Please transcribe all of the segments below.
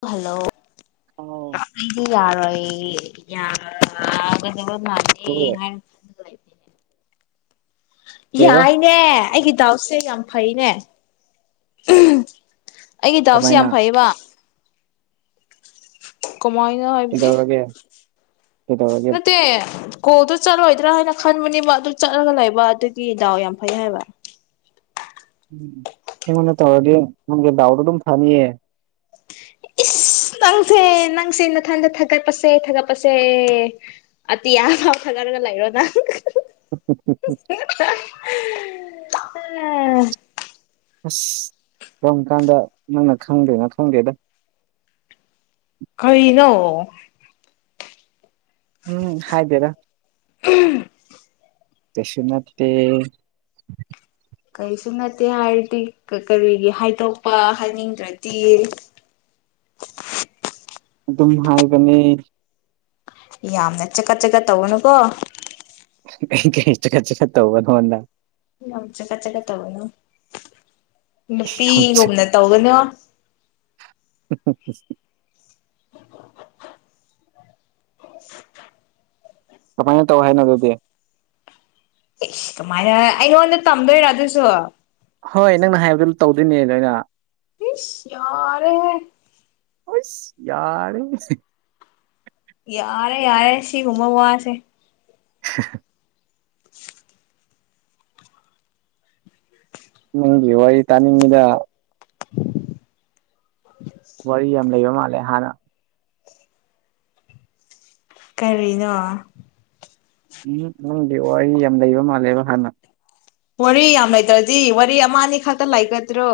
hello ꯑ ꯑꯩꯗꯤ ꯌꯥꯔꯣꯏ ꯌꯥꯔꯒꯗꯧꯕ ꯃꯥꯥꯟꯂꯦ ꯀꯩꯕ ꯌꯥꯏ ꯑꯦ ꯑꯩꯒꯤ ꯗꯥꯎꯠꯁꯦ ꯌꯥꯝ ꯐꯩꯅꯦ ꯑꯩꯒꯤ ꯗꯥꯎꯁꯤ ꯀꯃꯥꯏꯅ ꯌꯥꯝ ꯐꯩꯌꯦꯕ ꯀꯃꯥꯏꯅ ꯍꯥꯏꯕꯗꯤ ꯀꯩꯗꯧꯔꯒꯦ ꯀꯩꯗꯧꯔꯒꯦ ꯃꯠꯇꯦ ꯀꯣꯜꯗꯣ ꯆꯠꯂꯣꯏꯗ꯭ꯔꯥ ꯍꯥꯏꯅ ꯈꯟꯕꯅꯦꯕ ꯑꯗꯨ ꯆꯠꯂꯒ ꯂꯩꯕ ꯑꯗꯨꯒꯤ ꯗꯥꯎ ꯌꯥꯝ ꯐꯩ ꯍꯥꯏꯕ ꯎꯝ ꯑꯩꯉꯣꯟꯗ ꯇꯧꯔꯗꯤ ꯅꯪꯒꯤ ꯗꯥꯎꯗꯣ ꯑꯗꯨꯝ ꯐꯅꯤꯌꯦ ꯏꯁ ꯅꯪꯁꯦ ꯅꯪꯁꯦ ꯅꯊꯟꯗ ꯊꯥꯒꯠꯄꯁꯦ ꯊꯥꯒꯠꯄꯁꯦ ꯑꯇꯤꯌꯥ ꯐꯥꯎ ꯊꯥꯒꯔꯒ [unintelligible] ꯂꯩꯔꯣ ꯅꯪ ꯎ ꯎ ꯎ ꯎ [unintelligible] ꯎꯝ [unintelligible] ꯑꯁ ꯀꯝ ꯀꯥꯟꯗ ꯅꯪꯅ ꯈꯪꯗꯣꯏꯅꯣ ꯈꯪꯗꯦꯗ ꯀꯩꯅꯣ ꯎꯝ ꯍꯥꯏꯗꯦꯗ [inaudible] ꯀꯩꯁꯨ ꯅꯠꯇꯦ ꯀꯔꯤꯁꯨ ꯅꯠꯇꯦ ꯍꯥꯏꯔꯗꯤ ꯀꯔꯤꯒꯤ ꯍꯥꯏꯗꯣꯛꯄ ꯍꯥꯏꯅꯤꯡꯗ꯭ꯔꯗꯤ ꯑꯗꯨꯝ ꯍꯥꯏꯕꯅꯤ ꯌꯥꯝꯅ ꯆꯀꯠ ꯆꯠꯀꯠ ꯇꯧꯔꯅꯨꯀꯣ ꯏ ꯏꯁ ꯈꯆ ꯇ ꯇꯧꯕ ꯅꯣꯗ ꯆꯠꯀꯠ ꯆꯠꯀꯠ ꯇꯧꯕꯅꯣ ꯅꯨꯄꯤꯒꯨꯝꯅ ꯇꯧꯒꯅꯣ ꯎ [unintelligible] [unintelligible] ꯀꯃꯥꯏꯅ ꯇꯧ ꯍꯥꯏꯅ ꯑꯗꯨꯗꯤ ꯏꯁ ꯀꯃꯥꯏꯅ ꯑꯩꯉꯣꯟꯗ ꯇꯝꯗꯣꯏꯔꯥ ꯑꯗꯨꯁꯨ ꯍꯣꯏ ꯅꯪꯅ ꯍꯥꯏꯕꯗꯨ ꯇꯧꯗꯣꯏꯅꯦ ꯂꯣꯏꯅ ꯏꯁ ꯌꯥꯔꯦꯍꯦ ꯍꯣꯏ [unintelligible] ꯌꯥꯔꯦ ꯌꯥꯔꯦ ꯌꯥꯔꯦ ꯁꯤꯒꯨꯝꯕ ꯋꯥꯁꯦ ꯍ [unintelligible] ꯅꯪꯒꯤ ꯋꯥꯔꯤ ꯇꯅꯤꯡꯉꯤꯗ [inaudible] ꯋꯥꯔꯤ ꯌꯥꯝ ꯂꯩꯕ ꯃꯥꯜꯂꯦ ꯍꯥꯟꯅ ꯀꯔꯤꯅꯣ ꯎꯝ ꯅꯪꯗꯤ ꯋꯥꯔꯤ ꯌꯥꯝ ꯂꯩꯕ ꯃꯥꯜꯂꯦꯕ ꯍꯥꯟꯅ ꯋꯥꯔꯤ ꯌꯥꯝ ꯂꯩꯇ꯭ꯔꯗꯤ ꯋꯥꯔꯤ ꯑꯃ ꯑꯅꯤ ꯈꯛꯇ ꯂꯩꯥꯒꯗ꯭ꯔꯣ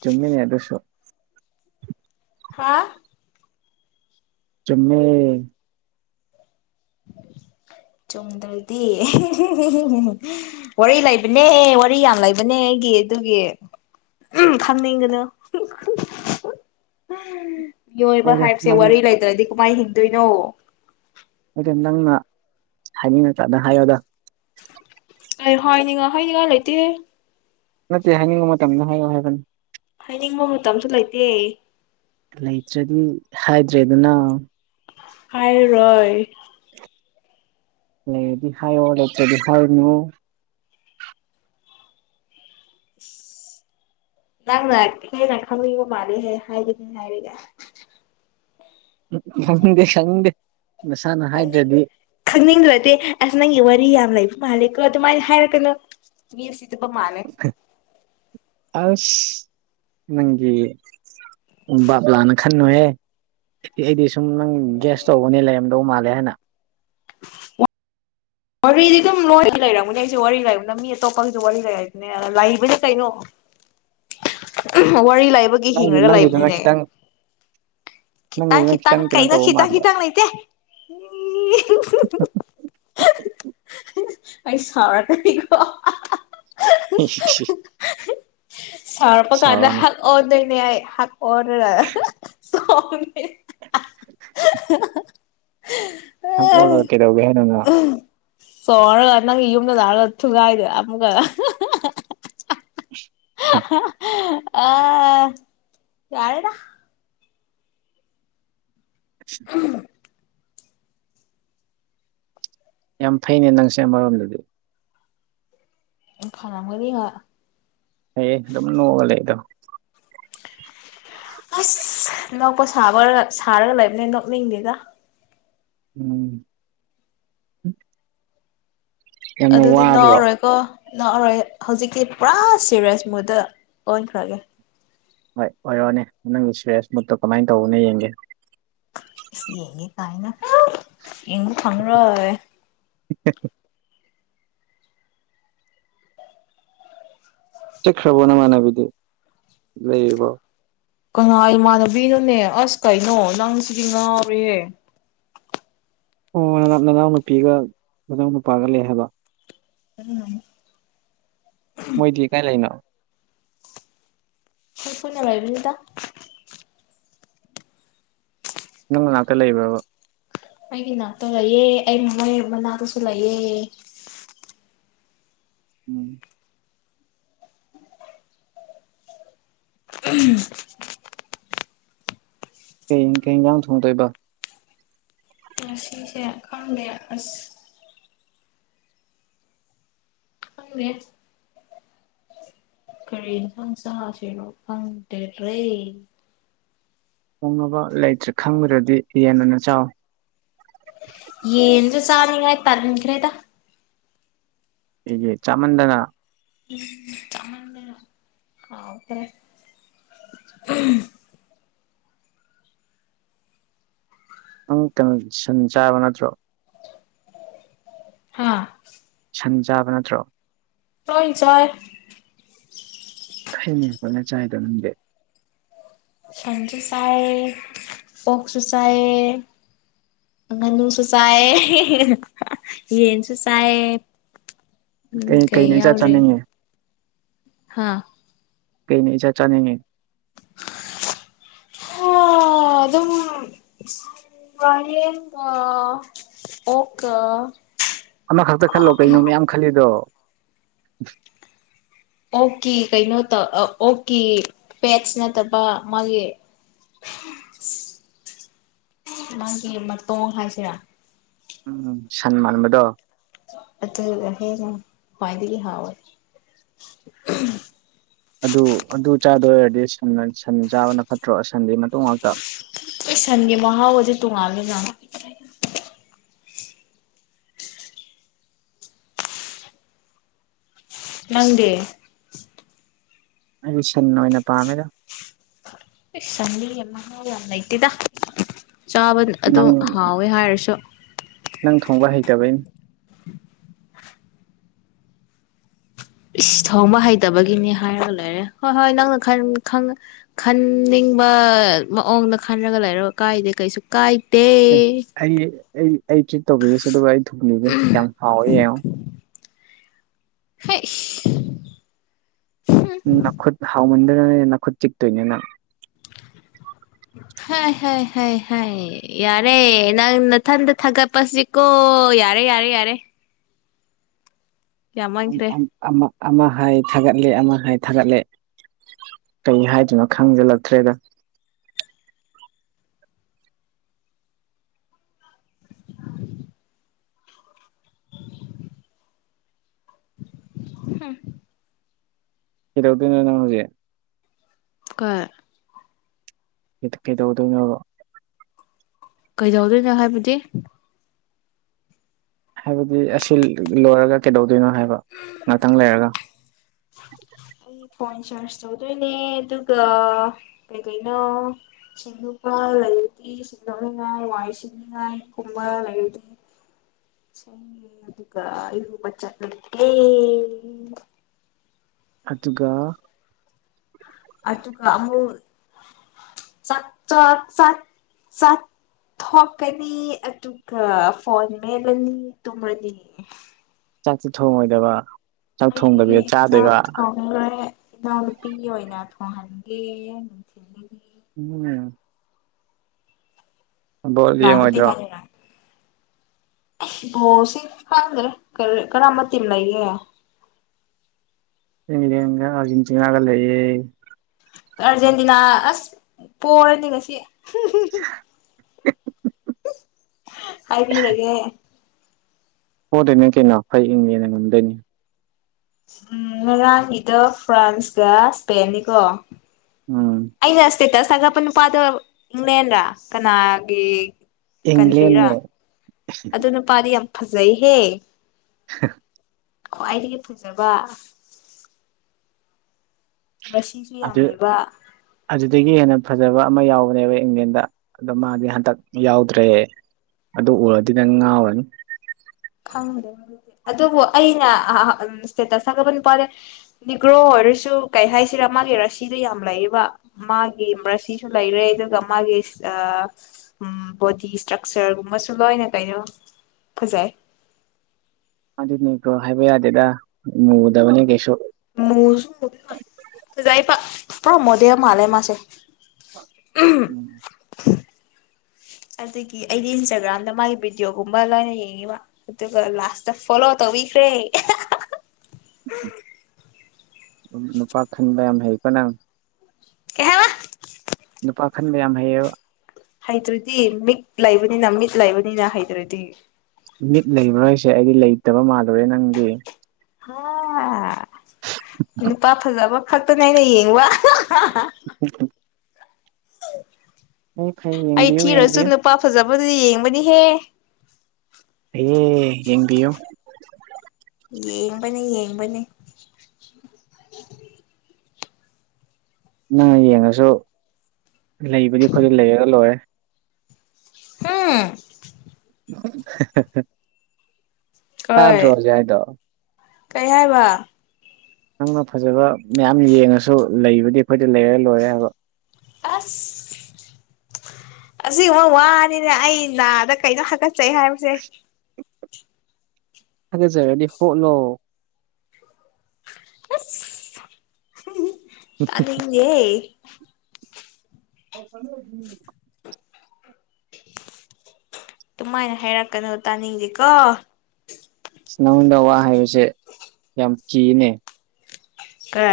ꯆꯨꯝꯃꯤꯅꯦ ꯑꯗꯨꯁꯨ ꯍꯥ ꯆꯨꯝꯃꯦ ꯆꯨꯝꯗ꯭ꯔꯗꯤ ꯋꯥꯔꯤ ꯂꯩꯕꯅꯦ ꯋꯥꯔꯤ ꯌꯥꯝ ꯂꯩꯕꯅꯦ ꯑꯩꯒꯤ ꯑꯗꯨꯒꯤ ꯎꯝ ꯐꯝꯅꯤꯡꯒꯅꯨ [unintelligible] [inaudible] ꯃꯤꯑꯣꯏꯕ ꯍꯣꯏꯗ ꯍꯥꯏꯕꯁꯦ ꯅꯪ ꯋꯥꯔꯤ ꯂꯩꯇ꯭ꯔꯗꯤ ꯀꯃꯥꯏ ꯍꯤꯡꯗꯣꯏꯅꯣ ꯍꯣꯏꯗ ꯅꯪꯅ ꯍꯥꯏꯅꯤꯡꯉꯥ ꯀꯥꯟꯗ ꯍꯥꯏꯌꯣꯗ ꯑꯩ ꯍꯥꯏꯅꯤꯡꯉꯥꯏ ꯍꯥꯏꯅꯤꯡꯉꯥꯏ ꯂꯩꯇꯦꯍꯦ ꯅꯠꯇꯦ ꯍꯥꯏꯅꯤꯡꯕ ꯃꯇꯝꯗ ꯍꯥꯏꯌꯨ ꯍꯥꯏꯕꯅꯤ ꯍꯥꯏꯅꯤꯡꯕ ꯃꯇꯝꯁꯨ ꯂꯩꯇꯦ ꯂꯩꯇ꯭ꯔꯗꯤ ꯍꯥꯏꯗ꯭ꯔꯦꯗꯅ ꯍꯥꯏꯔꯔꯣꯏ ꯂꯩꯔꯗꯤ ꯍꯥꯏꯌꯣ ꯂꯩꯇ꯭ꯔꯗꯤ ꯍꯥꯏ [unintelligible] ꯅꯣ ꯅꯪꯅ ꯈꯦꯅ ꯈꯪꯅꯤꯡꯕ ꯃꯥꯜꯂꯦꯍꯦ ꯍꯥꯏꯔꯒꯦ ꯍꯥꯏꯔꯒꯦ ꯈꯪꯅꯤꯡꯗꯦ ꯈꯪꯅꯤꯡꯗꯦ ꯅꯁꯥꯅ ꯈꯪꯅꯤꯡ ꯍꯥꯏꯗ꯭ꯔꯗꯤ ꯈꯪꯅꯤꯡꯗꯔꯗꯤ ꯑꯁ ꯅꯪꯒꯤ ꯋꯥꯔꯤ ꯌꯥꯝ ꯂꯩꯕ ꯃꯥꯜꯂꯦꯀꯣ ꯑꯗꯨꯃꯥꯏꯅ ꯍꯥꯏꯔꯛꯀꯅꯨ ꯃꯤ ꯎꯁꯤꯠꯇꯕ ꯃꯥꯜꯂꯦ ꯑꯁ ꯅꯪꯒꯤ ꯎꯝ ꯚꯥꯞ ꯂꯥꯟꯅ ꯈꯟꯅꯨꯍꯦ ꯏꯑꯩꯗꯤ ꯁꯨꯝ ꯅꯪ ꯒ꯭ꯌꯥꯁ ꯇꯧꯕꯅꯦ ꯂꯩꯔꯝꯗꯧ ꯃꯥꯜꯂꯦ ꯍꯥꯏꯅ ꯋꯥꯔꯤꯗꯤ ꯑꯗꯨꯝ ꯂꯣꯏ ꯂꯩꯔꯝꯒꯅꯤ ꯑꯩꯁꯨ ꯋꯥꯔꯤ ꯂꯩꯕꯅ ꯃꯤ ꯑꯇꯣꯞꯄꯒꯤꯁꯨ ꯋꯥꯔꯤ ꯂꯩꯔꯏꯕꯅꯦ ꯂꯩꯕꯅꯦ ꯀꯩꯅꯣ ꯋꯥꯔꯤ ꯂꯥꯏꯕꯒꯤ ꯅꯪꯒꯤ ꯍꯤꯡꯉꯒ ꯅꯪꯒꯤꯗꯨꯅ ꯂꯩꯕꯅꯤꯅꯦ ꯈꯤꯇꯪ ꯈꯤꯇꯥ ꯅꯪꯒꯤꯗꯨꯅ ꯈꯤꯇꯪ ꯀꯩꯅꯣ ꯀꯩꯅ ꯇꯧꯕ ꯈꯈꯤꯇꯪ ꯃꯥꯟꯕ ꯈꯤꯇꯪ ꯂꯩꯇꯦ ꯑꯩ ꯁꯥꯎꯔꯛ ꯀꯅꯤꯀꯣ [unintelligible] ꯁꯥꯎꯔꯛꯄ ꯀꯥꯟꯗ ꯁꯥꯎꯔꯛꯑꯅꯤ ꯍꯛ ꯑꯣꯟꯗꯣꯏꯅꯦ ꯑꯩ ꯍꯛ ꯑꯣꯗꯔ [unintelligible] [unintelligible] ꯍꯛ ꯂꯣꯜꯂꯒ ꯀꯩꯗꯧꯒꯦ ꯍꯥꯏꯅꯣ ꯅꯪ ꯁꯣꯔꯒ ꯅꯪꯒꯤ ꯌꯨꯝꯗ ꯂꯥꯛꯑꯒ ꯊꯨꯒꯥꯏꯗꯣꯏ ꯑꯃꯨꯛꯀ [unintelligible] [unintelligible] ꯑ ꯌꯥꯔꯦꯗ [inaudible] ꯌꯥꯝ ꯐꯩꯅꯦ ꯅꯪꯁꯦ ꯑꯃꯔꯣꯝꯗꯗꯤ ꯐꯔꯝꯃꯅꯤ ꯍꯥ ꯐꯩꯌꯦ ꯑꯗꯨꯝ ꯅꯣꯑꯒ ꯂꯩꯗꯣ ꯑꯁ ꯅꯣꯛꯄ ꯁꯥꯕꯔ ꯁꯥꯔꯒ ꯂꯩꯕꯅꯦ ꯅꯣꯛꯅꯤꯡꯗꯦꯗ ꯎꯝ ꯌꯥꯝꯅ ꯑꯗꯨꯗꯤ ꯋꯥꯕ꯭ꯔꯣ ꯅꯣꯑꯔꯣꯏ ꯀꯣ ꯅꯣꯛꯑꯔꯣꯏ ꯍꯧꯖꯤꯛꯇꯤ ꯄꯨꯔꯥ ꯁꯤꯔꯦꯁ ꯃꯨꯠꯗ ꯑꯣꯟꯈ꯭ꯔꯒꯦ ꯍꯣꯏ ꯑꯣꯏꯔꯛꯑꯣꯅꯦ ꯅꯪꯒꯤ ꯁꯤꯔꯦꯁ ꯃꯨꯠꯇꯣ ꯀꯃꯥꯏꯅ ꯇꯧꯕꯅꯣ ꯌꯦꯡꯒꯦ ꯏꯁ ꯌꯦꯡꯒꯦ ꯀꯥꯏꯅ ꯌꯦꯡꯕ ꯐꯪꯉꯔꯣꯏ [inaudible] ꯆꯠꯈ꯭ꯔꯕꯣ ꯅꯃꯥꯟꯅꯕꯤꯗꯤ ꯂꯩꯔꯤꯕꯣ ꯀꯅꯥꯏ ꯏꯃꯥꯟꯅꯕꯤꯅꯣꯅꯦ ꯑꯁ ꯀꯩꯅꯣ ꯅꯪ ꯁꯤꯗꯤ ꯉꯥꯎꯔꯦꯍꯦ ꯑꯣ ꯅꯅꯥꯎ ꯅꯅꯥꯎ ꯅꯨꯄꯤꯒ ꯅꯅꯥꯎ ꯅꯨꯄꯥꯒ ꯂꯩ ꯍꯥꯏꯕ [unintelligible] ꯃꯣꯏꯗꯤ ꯀꯥꯏ ꯂꯩꯅꯣ ꯁꯣꯏ ꯐꯣꯏꯅꯔꯥꯏꯕꯗ ꯅꯪ ꯅꯅꯥꯛꯇ ꯂꯩꯕ꯭ꯔꯥꯕ ꯑꯩꯒꯤ ꯅꯥꯛꯇ ꯂꯩꯑꯦ ꯑꯩ ꯃꯣꯏ ꯃꯅꯥꯗꯨꯁꯨ ꯂꯩꯑꯦ ꯎꯝ [unintelligible] ꯀꯩ ꯀꯩꯟꯖꯥꯡ ꯊꯣꯡꯗꯣꯏꯕ ꯉꯁꯤꯁꯦ ꯈꯪꯗꯦ ꯑꯁ ꯈꯪꯗꯦ ꯀꯔꯤ ꯏꯟꯁꯥꯡ ꯆꯥꯁꯤꯅꯣ ꯈꯪꯗꯦꯗ꯭ꯔꯦ ꯊꯣꯡꯅꯕ ꯂꯩꯇ꯭ꯔꯦ ꯈꯪꯗ꯭ꯔꯗꯤ ꯌꯦꯟ ꯑꯣꯏꯅ ꯆꯥꯎ ꯌꯦꯟꯖꯨ ꯆꯥꯅꯤꯉꯥꯏ ꯇꯟꯈ꯭ꯔꯦꯗ ꯑꯩꯒꯤ ꯆꯥꯃꯟꯗꯅ ꯎꯝ ꯆꯃꯟꯗꯅ ꯀꯥꯎꯈ꯭ꯔꯦ [unintelligible] ꯅꯪ ꯇ ꯁꯟ ꯆꯥꯕ ꯅꯠꯇ꯭ꯔꯣ ꯍꯥꯥ ꯁꯟ ꯆꯥꯕ ꯅꯠꯇ꯭ꯔꯣ ꯂꯣꯏꯟ ꯆꯥꯏ ꯈꯩꯅꯦ ꯍꯣꯠꯅ ꯆꯥꯏꯗꯣ ꯅꯪꯗꯤ ꯁꯟꯖꯨ ꯆꯥꯌꯦ ꯑꯣꯛꯁꯨ ꯆꯥꯌꯦ ꯉꯅꯨꯁꯨꯨ ꯆꯥꯌꯦ ꯌꯦꯟꯁꯨꯨ ꯆꯥꯌꯦ ꯎꯝ ꯀꯩ ꯀꯩꯅ ꯏꯆꯥ ꯌꯥꯎꯔꯤ ꯆꯥꯅꯤꯡꯉꯤ ꯍꯥꯥ ꯀꯩꯅ ꯏꯆꯥ ꯆꯥꯅꯤꯡꯉꯤ ꯑꯗꯨꯝ ꯋꯥ ꯌꯦꯟꯒ ꯑꯣꯛꯀ ꯑꯃꯈꯛꯇ ꯈꯜꯂꯣ ꯀꯩꯅꯣ ꯃꯌꯥꯝ ꯈꯜꯂꯤꯗꯣ ꯑꯣꯛꯀꯤ ꯀꯩꯅꯣ ꯇ ꯑꯣꯛꯀꯤ ꯄꯦꯠꯁ ꯅꯠꯇꯕ ꯃꯥꯒꯤ ꯃꯥꯒꯤ ꯃꯇꯣꯡ ꯍꯥꯏꯁꯤꯔꯥ ꯎꯝ ꯁꯟ ꯃꯥꯟꯕꯗꯣ ꯑꯗꯨꯅ ꯍꯦꯟꯅꯥ ꯈꯋ꯭ꯥꯏꯗꯒꯤ ꯍꯥꯎꯏ ꯑꯗꯨ ꯑꯗꯨ ꯆꯥꯗꯣꯏ ꯑꯣꯏꯔꯗꯤ ꯁꯟꯅ ꯁꯟ ꯆꯥꯕꯅ ꯐꯠꯇ꯭ꯔꯣ ꯁꯟꯗꯤ ꯃꯇꯣꯡ ꯉꯥꯛꯇ ꯁꯟꯒꯤ ꯃꯍꯥꯎꯒꯗꯤ ꯇꯣꯉꯥꯟꯂꯦꯗ [inaudible] ꯅꯪꯗꯤ ꯑꯩꯗꯤ ꯁꯟꯅ ꯑꯣꯏꯅ ꯄꯥꯝꯃꯦꯗ ꯑ ꯁꯟꯗꯤ ꯌꯥꯝ ꯃꯍꯥꯎ ꯌꯥꯝ ꯂꯩꯇꯦꯗ ꯆꯥꯕ ꯑꯗꯨꯝ ꯅꯪ ꯍꯥꯎꯋꯦ ꯍꯥꯏꯔꯁꯨ ꯅꯪ ꯊꯣꯡꯕ ꯍꯩꯇꯕꯩꯩꯅꯤ ꯏꯁ ꯊꯣꯡꯕ ꯍꯩꯇꯕꯒꯤꯅꯤ ꯍꯥꯏꯔꯒ ꯂꯩꯔꯦ ꯍꯣꯏ ꯍꯣꯏ ꯅꯪꯅ [unintelligible] ꯈꯪ ꯈꯟꯅꯤꯡꯕ ꯃꯑꯣꯡꯗ ꯈꯟꯔꯒ ꯂꯩꯔꯣ ꯀꯥꯏꯗꯦ ꯀꯩꯁꯨ ꯀꯥꯏꯇꯦ ꯑꯦ ꯑꯩ ꯑꯩ ꯑꯩ ꯇ꯭ꯔꯤꯠ ꯇꯧꯕꯤꯒꯦꯁꯦ ꯑꯗꯨꯒ ꯑꯩ ꯊꯣꯡꯕꯤꯒꯦ ꯀꯌꯥꯝ ꯍꯥꯎꯋꯦ ꯌꯦꯡꯉꯣ ꯍꯩꯁ ꯅꯈꯨꯠ ꯍꯥꯎꯃꯟꯗꯅꯅꯦ ꯅꯈꯨꯠ ꯆꯤꯛꯇꯣꯏꯅꯦ ꯅꯪ ꯍꯩ ꯍꯥꯏ ꯍꯥꯏ ꯍꯥꯏ ꯌꯥꯔꯦ ꯅꯪ ꯃꯊꯟꯗ ꯊꯥꯒꯠꯄꯁꯤꯀꯣ ꯌꯥꯔꯦ ꯌꯥꯔꯦ ꯌꯥꯔꯦ ꯑꯝ ꯌꯥꯝꯃꯟꯈ꯭ꯔꯦ ꯑꯝ ꯑꯃ ꯑꯃ ꯍꯥꯏ ꯊꯥꯒꯠꯂꯦ ꯑꯃ ꯍꯥꯏ ꯊꯥꯒꯠꯂꯦ ꯀꯩ ꯍꯥꯏꯗꯣꯏꯅꯣ ꯈꯪꯖꯤꯜꯂꯛꯇ꯭ꯔꯦꯗ ꯍꯝ ꯀꯩꯗꯧꯗꯣꯏꯅꯣ ꯅꯪ ꯍꯧꯖꯤꯛ ꯀꯩ ꯏꯠ ꯀꯩꯗꯧꯗꫭꯏꯅꫭꯕ ꯀꯩꯗꯧꯗꯣꯏꯅꯣ ꯍꯥꯏꯕꯗꯤ ꯍꯥꯏꯕꯗꯤ ꯑꯁꯤ ꯂꯣꯏꯔꯒ ꯀꯩꯗꯧꯗꯣꯏꯅꯣ ꯍꯥꯏꯕ ꯉꯥꯛꯇꯪ ꯂꯩꯔꯒ ꯑꯩ ꯐꯣꯟ ꯆꯥꯔꯖ ꯇꯧꯗꯣꯏꯅꯦ ꯑꯗꯨꯒ ꯀꯩꯀꯩꯅꯣ ꯁꯤꯡꯖꯨꯄꯥꯟ ꯂꯩꯔꯗꯤ ꯁꯤꯁꯤꯡꯗꯣꯅꯤꯉꯥꯏ ꯋꯥꯏꯁꯤꯅꯤ ꯉꯥꯏ ꯀꯨꯝꯕ ꯂꯩꯔꯗꯤ ꯑꯗꯨꯒ ꯏꯔꯨꯕ ꯆꯠꯂꯒꯦ ꯑꯗꯨꯒ ꯑꯗꯨꯒ ꯑꯃꯨꯛ ꯆꯥꯛ ꯆ ꯆꯥꯛ ꯆꯥꯛ ꯊꯣꯛꯀꯅꯤ ꯑꯗꯨꯒ ꯐꯣꯟ ꯃꯦꯟ ꯃꯦꯠꯂꯅꯤ ꯇꯨꯝꯃꯅꯤ ꯆꯥꯛꯇꯤ ꯊꯣꯡꯉꯣꯏꯗꯕ ꯆꯥꯛ ꯊꯣꯡꯗꯕꯤꯗ ꯆꯥꯗꯣꯏꯕ ꯊꫭꯡꯂꫭꯏꯔꯦ ꯏꯅꯥꯎꯅꯨꯄꯤꯒꯤ ꯑꯣꯏꯅ ꯊꯣꯡꯍꯟꯒꯦ ꯅꯨꯡꯊꯤꯜꯒꯤ ꯊꫭꯡꯉꯨꯀꯩꯅꫭ ꯕꯣꯜ ꯂꯥꯛꯑꯗꯤ ꯌꯦꯡꯉꯣꯏꯗ꯭ꯔꯣ ꯈꯪꯉꯤꯅ ꯕꯣꯜꯁꯤ ꯈꯪꯗ꯭ꯔꯦ ꯀꯔꯝꯕ ꯇꯤꯝ ꯂꯩꯒꯦ ꯏꯪꯂꯦꯟꯒ ꯑꯥꯔꯖꯦꯟꯇꯤꯅꯒ ꯂꯩꯋꯦ ꯑꯔꯖꯦꯟꯇꯤꯅꯥ ꯑꯁ ꯄꯣꯔꯅꯤ ꯉꯁꯤ [unintelligible] ꯍꯥꯏꯕꯤꯔꯒꯦ ꯄꫭꯗꫭꯏꯅꯤ ꯀꯩꯅꯣ ꯑꯩꯈꫭꯏ ꯏꯪꯂꯦꯟꯅ‌ ꯉꯝꯗꫭꯏꯅꯤ ꯎꯝ ꯉꯔꯥꯡꯒꯤꯗꫭ ꯐ꯭ꯔꯥꯟꯁꯀ ꯏꯁꯄꯦꯟꯅꯤꯀꯣ ꯎꯝ ꯑꯩꯅ ꯏꯁꯇꯦꯇꯁ ꯊꯥꯒꯠꯄ ꯅꯨꯄꯥꯗꫭ ꯏꯪꯂꯦꯟꯗ ꯀꯅꯥꯒꯤ ꯀꯟꯇ꯭ꯔꯤꯔꯥ ꯏꯪꯂꯦꯟꯅꯦ ꯑꯗꯨ ꯅꯨꯄꯥꯗꯤ ꯌꯥꯝ ꯐꯖꯩꯍꯦ [unintelligible] ꯈ꯭ꯋꯥꯏꯗꯒꯤ ꯐꯖꯕ ꯔꯁꯤꯁꯨ ꯌꯥꯝ ꯑꯗꯨ ꯂꯩꯕ ꯑꯗꯨꯗꯒꯤ ꯍꯦꯟꯅ ꯐꯖꯕ ꯑꯃ ꯌꯥꯎꯕꯅꯦꯕ ꯏꯪꯂꯦꯟꯗ ꯑꯗꯣ ꯃꯥꯗꯤ ꯍꯟꯇꯛ ꯌꯥꯎꯗ꯭ꯔꯦ ꯑꯗꯨ ꯎꯔꯗꯤ ꯅꯪ ꯉꯥꯎꯔꯅꯤ ꯈꯪꯗꯦ ꯑꯗꯨꯕꯨ ꯑꯩꯅ ꯏꯁꯇꯦꯇꯁ ꯊꯒꯠꯄ ꯅꯨꯄꯥꯗꯤ ꯅꯤꯒ꯭ꯔꯣ ꯑꯣꯏꯔꯁꯨ ꯀꯩ ꯍꯥꯏꯁꯤꯔꯥ ꯃꯥꯒꯤ ꯔꯥꯁꯤꯗꯣ ꯌꯥꯝ ꯂꯩꯕ ꯃꯥꯒꯤ ꯔꯥꯁꯤꯁꯨ ꯂꯩꯔꯦ ꯑꯗꯨꯒ ꯃꯥꯒꯤ ꯑ ꯎꯝ ꯕꯣꯗꯤ ꯏꯁꯇ꯭ꯔꯛꯆꯔꯒꯨꯝꯕꯁꯨ ꯂꯣꯏꯅ ꯀꯩꯅꯣ ꯐꯖꯩ ꯑꯗꯨ ꯅꯦꯒꯔꫭ ꯍꯥꯏꯕ ꯌꯥꯗꯦꯗ ꯃꯨꯗꯕꯅꯦ ꯀꯩꯁꯨ ꯃꯨꯁꯨ ꯐꯖꯩꯄ ꯄꯨꯔꯥ ꯃꯣꯗꯦꯜ ꯃꯥꯜꯂꯦ ꯃꯥꯁꯦ ꯎꯝ ꯑꯗꯒꯤ ꯑꯩꯗꯤ ꯏꯟꯁꯇꯥꯒ꯭ꯔꯥꯝꯗ ꯃꯥꯒꯤ ꯚꯤꯗꯤꯑꯣꯒꯨꯝꯕ ꯂꯣꯏꯅ ꯌꯦꯡꯉꯤꯕ ꯑꯗꯨꯒ ꯂꯥꯁꯇ ꯐꫭꯂꫭ ꯇꯧꯕꯤꯈꯔꯦ ꯁꯨꯝ ꯅꯨꯄꯥ ꯈꯟꯕ ꯌꯥꯝ ꯍꯩꯀꯣ ꯅꯪ ꯀꯩ ꯍꯥꯏꯕ ꯅꯨꯄꯥ ꯈꯟꯕ ꯌꯥꯝ ꯍꯩꯌꯦꯕ ꯍꯩꯇ꯭ꯔꯗꯤ ꯃꯤꯠ ꯂꯩꯕꯅꯤꯅ ꯃꯤꯠ ꯂꯩꯕꯅꯤꯅ ꯍꯩꯇ꯭ꯔꯗꯤ ꯃꯤꯠ ꯂꯩꯕ꯭ꯔꯥ ꯍꯥꯏꯁꯦ ꯑꯩꯗꯤ ꯂꯩꯇꯕ ꯃꯥꯜꯂꯨꯔꯦ ꯅꯪꯗꯤ ꯍꯥ ꯅꯨꯄꯥ ꯐꯖꯕ ꯈꯛꯇꯅꯦ ꯑꯩꯅ ꯌꯦꯡꯕ ꯎ [unintelligible] ꯐꯩ ꯐꯩ ꯑꯩ ꯌꯦꯡꯕꯤꯌꯨ ꯊꯤꯔꯁꯨ ꯌꯦꯡꯕꯤꯌꯨ ꯅꯨꯄꯥ ꯐꯖꯕꯗꯨꯗꯤ ꯌꯦꯡꯕꯅꯤꯍꯦ ꯐꯩꯌꯦ ꯌꯦꯡꯕꯤꯌꯨ ꯌꯦꯡꯕꯅꯦ ꯌꯦꯡꯕꯅꯦ ꯅꯪꯅ ꯌꯦꯡꯉꯁꯨ ꯂꯩꯕꯗꯤ ꯑꯩꯈꫭꯏꯗ ꯂꯩꯔꯒ ꯂꯣꯏꯔꯦ ꯍꯝ [inaudible] ꯀꯩ ꯇꯥꯗ꯭ꯔꯣ ꯍꯧꯖꯤꯛ ꯍꯥꯏꯗꯣ ꯀꯩ ꯍꯥꯏꯕ ꯅꯪꯅ ꯐꯖꯕ ꯃꯌꯥꯝ ꯌꯦꯡꯉꯁꯨ ꯂꯩꯕꯗꯤ ꯑꯩꯈꯣꯏꯗꯤ ꯂꯩꯔꯦ ꯂꯣꯏꯔꯦ ꯍꯥꯏꯕ ꯑꯁ ꯑꯁꯤꯕ ꯋꯥꯅꯤꯅꯦ ꯑꯩ ꯅꯥꯗ ꯀꯩꯅ ꯍꯥꯀꯠꯆꯩ ꯍꯥꯏꯕꯁꯦ ꯊꯒꯦꯁꯦ ꯔꯗꯤ ꯍꯣꯂꯣ ꯇꯅꯤꯦ ꯍ ꯀ ꯀꯃꯥꯏꯅ ꯍꯥꯏꯔꯛꯀꯅꯣ ꯇꯥꯅꯤꯡꯗꯦꯀꯣ ꯅꯉꯣꯟꯗ ꯋꯥ ꯍꯥꯏꯕꯁꯦ ꯌꯥꯝ ꯀꯤꯅꯦ ꯀ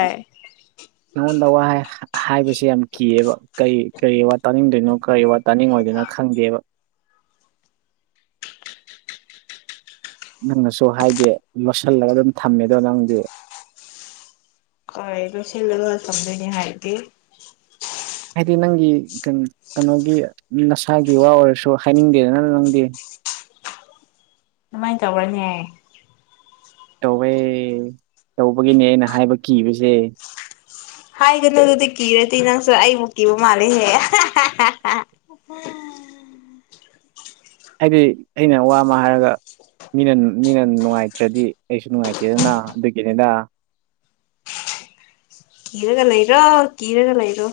ꯅꯉꯣꯟꯗ ꯋꯥ ꯍꯥꯏꯕꯕꯁꯤꯦ ꯌꯥꯝ ꯀꯤꯑꯕ ꯀꯩ ꯀꯔꯤ ꯋꯥ ꯇꯥꯅꯤꯡꯗꯣꯏꯅꯣ ꯀꯔꯤ ꯋꯥꯠ ꯇꯥꯅꯤꯡꯉꯗꯨꯅ ꯈꯪꯗꯦꯕ ꯅꯪꯅꯁꯨ ꯍꯥꯏꯗꯤ ꯂꯣꯠꯁꯤꯜꯂꯒ ꯑꯗꯨꯝ ꯊꯝꯃꯦꯗꯣ ꯅꯪꯗꯤ ꯍꯣꯏ ꯂꯣꯏꯁꯤꯜꯂꯒꯂꯝꯝꯗꯣꯏꯅꯦ ꯍꯥꯏꯔꯗꯤꯦ ꯍꯥꯏꯗꯤ ꯅꯪꯒꯤ ꯀꯩꯅꯣꯒꯤ ꯅꯁꯥꯒꯤ ꯋꯥ ꯑꯣꯏꯔꯁꯨ ꯍꯥꯏꯅꯤꯡꯗꯦꯗꯅ ꯅꯪꯗꯤ ꯀꯃꯥꯏꯅ ꯇꯧꯔꯅꯦꯍꯦ ꯇꯧꯋꯦ ꯇꯧꯕꯒꯤꯅꯦ ꯑꯩꯅ ꯍꯥꯏꯕ ꯀꯤꯕꯁꯦ ꯍꯥꯏꯒꯅꯨꯗꯨꯗꯤ ꯀꯤꯔꯗꯤ ꯅꯪꯁꯨ ꯑꯩꯕꯨ ꯀꯤꯕ ꯃꯥꯜꯂꯦꯍꯦ ꯑꯣꯄ ꯍꯥꯏꯗꯤ ꯑꯩꯅ ꯋꯥ ꯑꯃ ꯍꯥꯏꯔꯒ ꯃꯤꯅ ꯃꯤꯅ ꯅꯨꯡꯉꯥꯏꯇ꯭ꯔꯗꯤ ꯑꯩꯁꯨ ꯅꯨꯡꯉꯥꯏꯇꯦꯗꯅ ꯑꯗꯨꯒꯤꯅꯤꯗ ꯀꯔꯒ ꯂꯩꯔꯣ ꯀꯔꯒ ꯂꯩꯔꯣ